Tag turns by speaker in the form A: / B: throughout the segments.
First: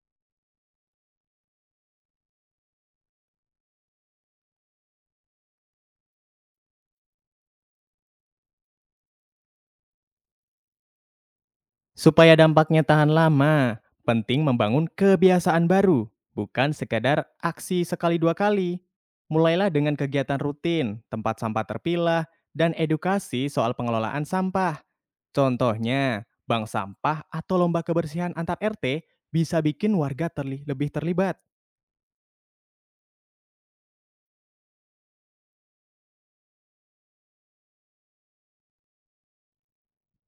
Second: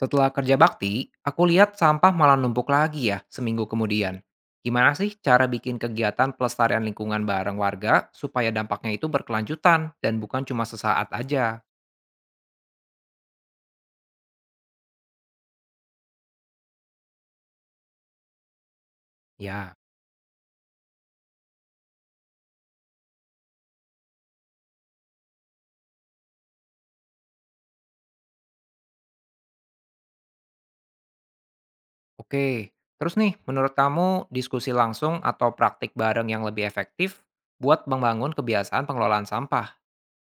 A: Setelah kerja bakti, aku lihat sampah malah numpuk lagi ya seminggu kemudian. Gimana sih cara bikin kegiatan pelestarian lingkungan bareng warga supaya dampaknya itu berkelanjutan dan bukan cuma sesaat aja?
B: Supaya dampaknya tahan lama, penting membangun kebiasaan baru, bukan sekadar aksi sekali dua kali. Mulailah
A: Ya,
B: dengan kegiatan rutin, tempat sampah terpilah, dan edukasi soal pengelolaan sampah. Contohnya, bank sampah atau lomba kebersihan antar RT bisa bikin warga lebih terlibat.
A: oke. Terus nih, menurut kamu diskusi langsung atau praktik bareng yang lebih efektif buat membangun kebiasaan pengelolaan sampah?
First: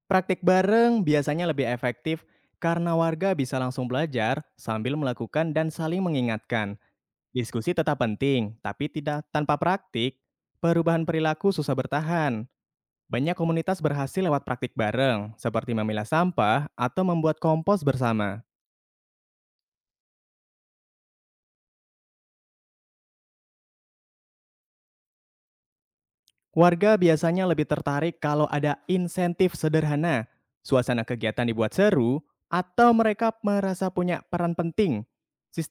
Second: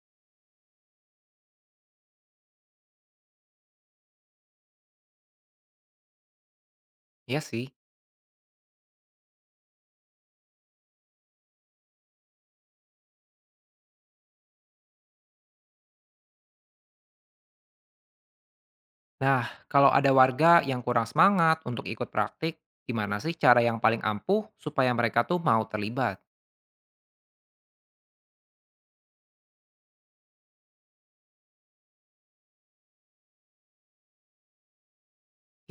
B: Praktik bareng biasanya lebih efektif karena warga bisa langsung belajar sambil melakukan dan saling mengingatkan.
A: Ya sih.
B: Diskusi tetap penting, tapi tidak tanpa praktik. Perubahan perilaku susah bertahan. Banyak komunitas berhasil lewat praktik bareng, seperti memilah sampah atau membuat kompos bersama.
A: Nah, kalau ada warga yang kurang semangat untuk ikut praktik, gimana sih cara yang paling ampuh supaya mereka tuh mau terlibat?
B: Warga biasanya lebih tertarik kalau ada insentif sederhana, suasana kegiatan dibuat seru, atau mereka merasa punya peran penting.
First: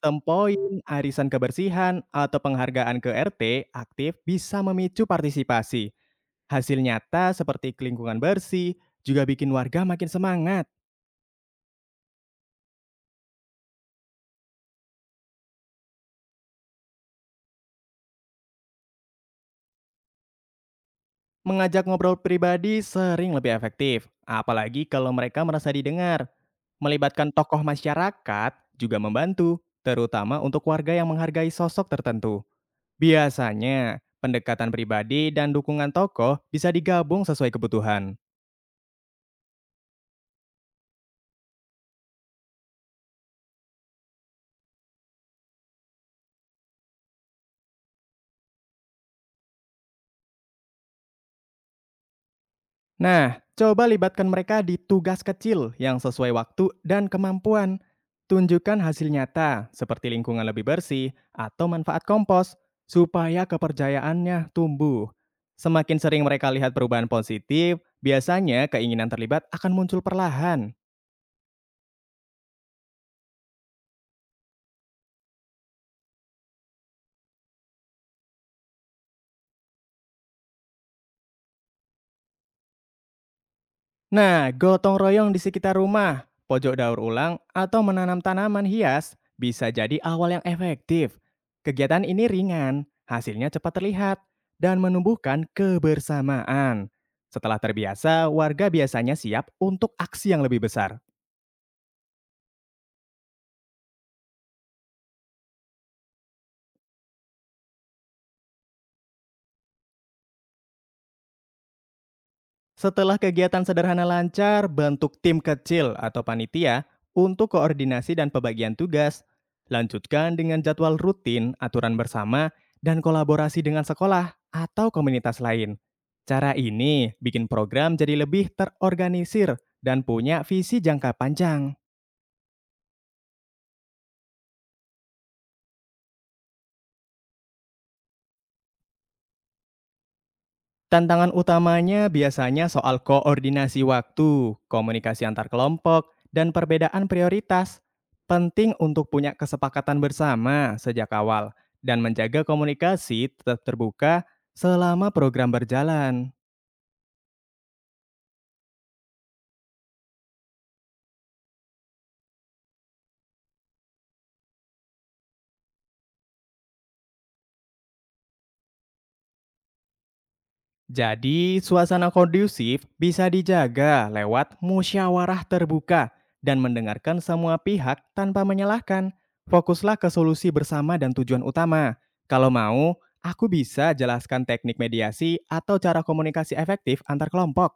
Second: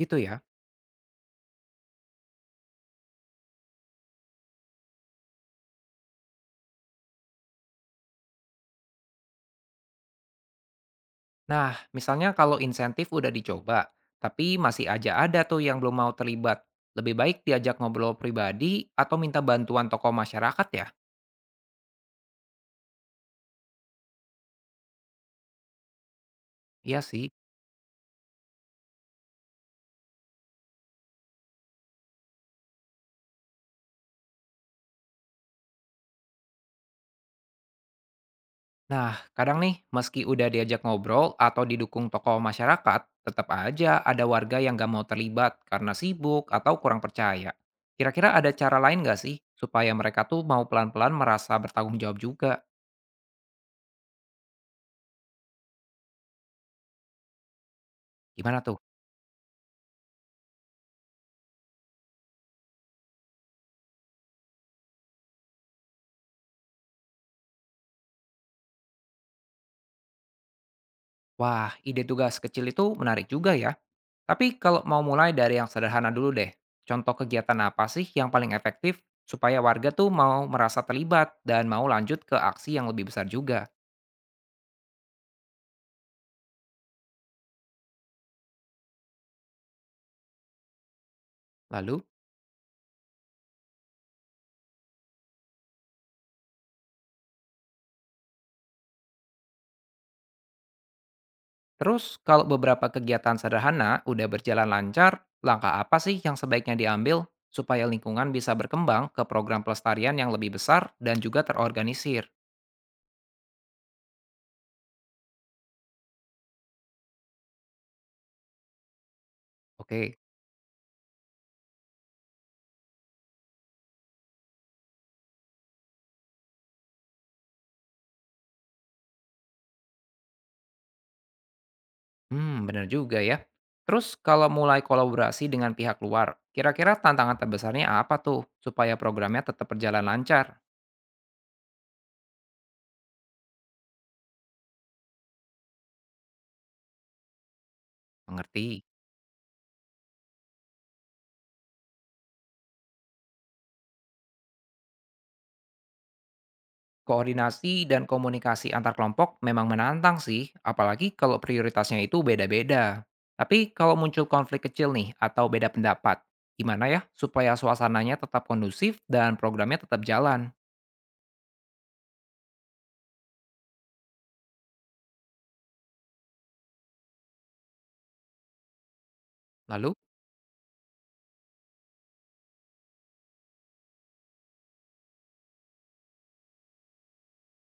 A: Gitu ya.
B: poin, arisan kebersihan, atau penghargaan ke RT aktif bisa memicu partisipasi. Hasil nyata seperti lingkungan bersih juga bikin warga makin semangat.
A: Nah, misalnya kalau insentif udah dicoba, tapi masih aja ada tuh yang belum mau terlibat. Lebih baik diajak ngobrol pribadi atau minta bantuan tokoh masyarakat ya?
B: Mengajak ngobrol pribadi sering lebih efektif, apalagi kalau mereka merasa didengar.
A: Iya sih.
B: Melibatkan tokoh masyarakat juga membantu, terutama untuk warga yang menghargai sosok tertentu. Biasanya, pendekatan pribadi dan dukungan tokoh bisa digabung sesuai kebutuhan.
A: Nah, kadang nih, meski udah diajak ngobrol atau didukung tokoh masyarakat, tetap aja ada warga yang gak mau terlibat karena sibuk atau kurang percaya. Kira-kira ada cara lain gak sih supaya mereka tuh mau pelan-pelan merasa bertanggung jawab juga?
B: Nah, coba libatkan mereka di tugas kecil yang sesuai waktu dan kemampuan.
A: Gimana tuh?
B: Tunjukkan hasil nyata, seperti lingkungan lebih bersih atau manfaat kompos, supaya kepercayaannya tumbuh. Semakin sering mereka lihat perubahan positif, biasanya keinginan terlibat akan muncul perlahan.
A: Wah, ide tugas kecil itu menarik juga ya. Tapi kalau mau mulai dari yang sederhana dulu deh, contoh kegiatan apa sih yang paling efektif supaya warga tuh mau merasa terlibat dan mau lanjut ke aksi yang lebih besar juga?
B: Nah, gotong royong di sekitar rumah, pojok daur ulang, atau menanam tanaman hias bisa jadi awal yang efektif.
A: Lalu,
B: Kegiatan ini ringan, hasilnya cepat terlihat, dan menumbuhkan kebersamaan. Setelah terbiasa, warga biasanya siap untuk aksi yang lebih besar.
A: terus kalau beberapa kegiatan sederhana udah berjalan lancar, langkah apa sih yang sebaiknya diambil supaya lingkungan bisa berkembang ke program pelestarian yang lebih besar dan juga terorganisir?
B: Setelah kegiatan sederhana lancar, bentuk tim kecil atau panitia untuk koordinasi dan pembagian tugas.
A: Oke,
B: Lanjutkan dengan jadwal rutin, aturan bersama, dan kolaborasi dengan sekolah atau komunitas lain. Cara ini bikin program jadi lebih terorganisir dan punya visi jangka panjang.
A: hmm bener juga ya. Terus kalau mulai kolaborasi dengan pihak luar, kira-kira tantangan terbesarnya apa tuh supaya programnya tetap berjalan lancar?
B: Tantangan utamanya biasanya soal koordinasi waktu, komunikasi antar kelompok, dan perbedaan prioritas. Penting
A: Mengerti.
B: untuk punya kesepakatan bersama sejak awal dan menjaga komunikasi tetap terbuka selama program berjalan.
A: Koordinasi dan komunikasi antar kelompok memang menantang sih, apalagi kalau prioritasnya itu beda-beda. Tapi kalau muncul konflik kecil nih atau beda pendapat, gimana ya supaya suasananya tetap kondusif dan programnya tetap jalan?
B: Jadi, suasana kondusif bisa dijaga lewat musyawarah terbuka dan mendengarkan semua pihak tanpa menyalahkan.
A: Lalu,
B: Fokuslah ke solusi bersama dan tujuan utama. Kalau mau, aku bisa jelaskan teknik mediasi atau cara komunikasi efektif antar kelompok.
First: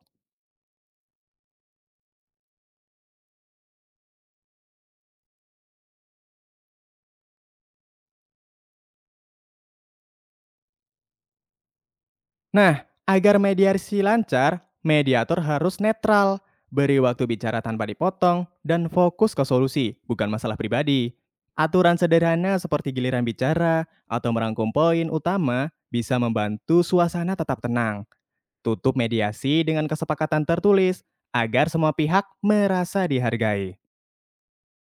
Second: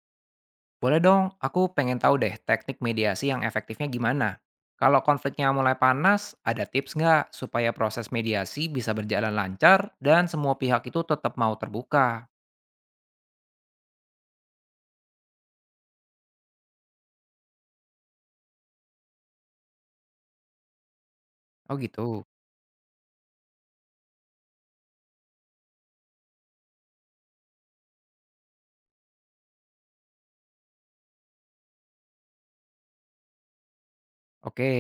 A: boleh dong, aku pengen tahu deh teknik mediasi yang efektifnya gimana. Kalau konfliknya mulai panas, ada tips nggak supaya proses mediasi bisa berjalan lancar dan semua pihak itu tetap mau terbuka?
B: Nah, agar mediasi lancar, mediator harus netral, beri waktu bicara tanpa dipotong, dan fokus ke solusi, bukan masalah pribadi.
A: Oh
B: Aturan
A: gitu.
B: sederhana seperti giliran bicara atau merangkum poin utama bisa membantu suasana tetap tenang. Tutup mediasi dengan kesepakatan tertulis agar semua pihak merasa dihargai.
A: Oke,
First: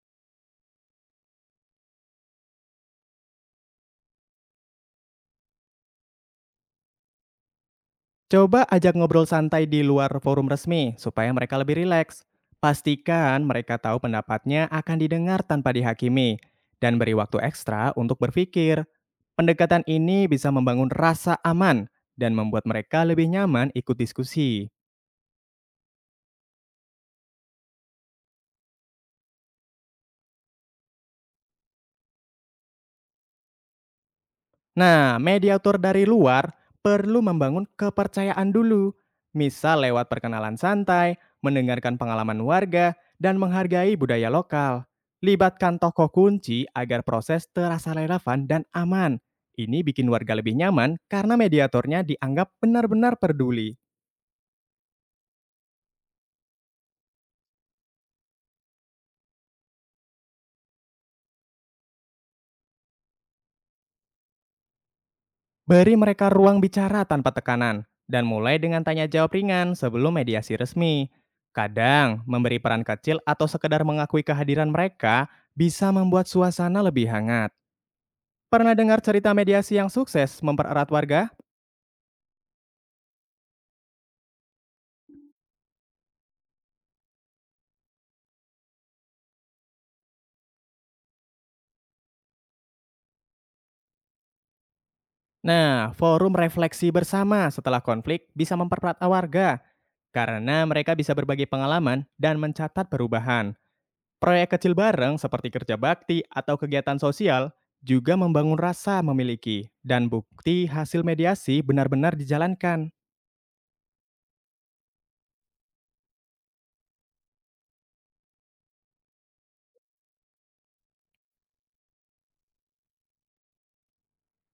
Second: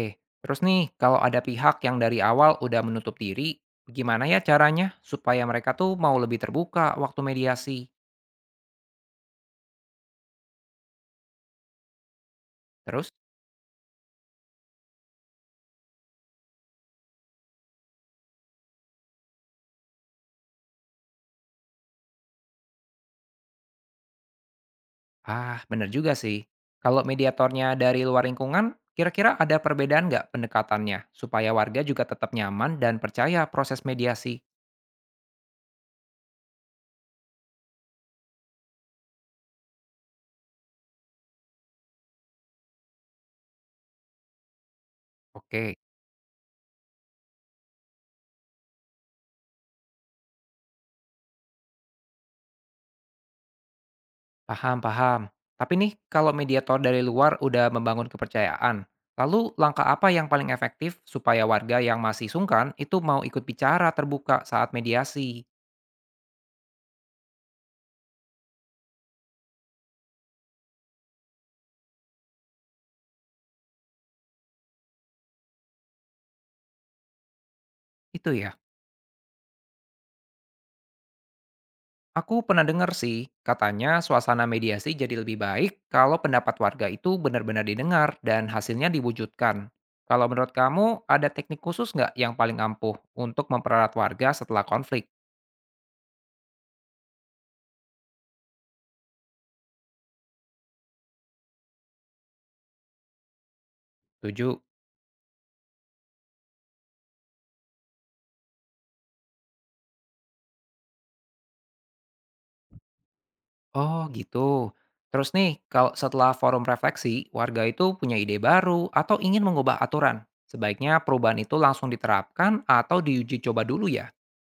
A: terus nih, kalau ada pihak yang dari awal udah menutup diri, gimana ya caranya supaya mereka tuh mau lebih terbuka waktu mediasi?
B: Coba ajak ngobrol santai di luar forum resmi supaya mereka lebih rileks.
A: Terus,
B: Pastikan mereka tahu pendapatnya akan didengar tanpa dihakimi dan beri waktu ekstra untuk berpikir. Pendekatan ini bisa membangun rasa aman dan membuat mereka lebih nyaman ikut diskusi.
A: ah bener juga sih, kalau mediatornya dari luar lingkungan, kira-kira ada perbedaan nggak pendekatannya supaya warga juga tetap nyaman dan percaya proses mediasi?
B: Nah, mediator dari luar perlu membangun kepercayaan dulu. Misal lewat perkenalan santai, mendengarkan pengalaman warga, dan menghargai budaya lokal.
A: Oke.
B: Libatkan tokoh kunci agar proses terasa relevan dan aman. Ini bikin warga lebih nyaman karena mediatornya dianggap benar-benar peduli.
A: Paham, paham. Tapi nih, kalau mediator dari luar udah membangun kepercayaan, lalu langkah apa yang paling efektif supaya warga yang masih sungkan itu mau ikut bicara terbuka saat mediasi?
B: Beri mereka ruang bicara tanpa tekanan, dan mulai dengan tanya jawab ringan sebelum mediasi resmi. Kadang, memberi peran kecil atau sekedar mengakui kehadiran mereka bisa membuat suasana lebih hangat.
A: Itu ya.
B: Pernah dengar cerita mediasi yang sukses mempererat warga?
A: Aku pernah dengar sih, katanya suasana mediasi jadi lebih baik kalau pendapat warga itu benar-benar didengar dan hasilnya diwujudkan. Kalau menurut kamu, ada teknik khusus nggak yang paling ampuh untuk mempererat warga setelah konflik?
B: Nah, forum refleksi bersama setelah konflik bisa mempererat warga karena mereka bisa berbagi pengalaman dan mencatat perubahan. Proyek
A: 7.
B: kecil bareng seperti kerja bakti atau kegiatan sosial juga membangun rasa memiliki dan bukti hasil mediasi benar-benar dijalankan.
A: Oh gitu. Terus nih, kalau setelah forum refleksi, warga itu punya ide baru atau ingin mengubah aturan. Sebaiknya perubahan itu langsung diterapkan atau diuji coba dulu ya.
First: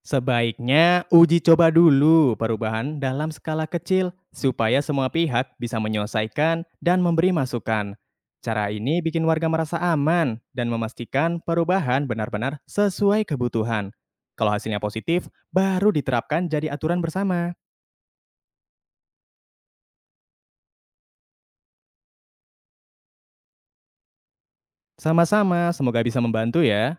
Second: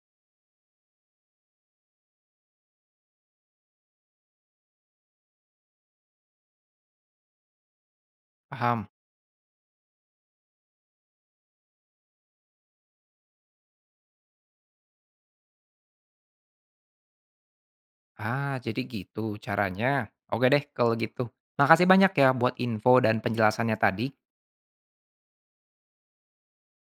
B: Sebaiknya uji coba dulu perubahan dalam skala kecil supaya semua pihak bisa menyelesaikan dan memberi masukan. Cara
A: Paham?
B: ini bikin warga merasa aman dan memastikan perubahan benar-benar sesuai kebutuhan. Kalau hasilnya positif, baru diterapkan jadi aturan bersama.
A: Ah, jadi gitu caranya. Oke deh kalau gitu. Makasih banyak ya buat info dan penjelasannya tadi.
B: Sama-sama, semoga bisa membantu ya.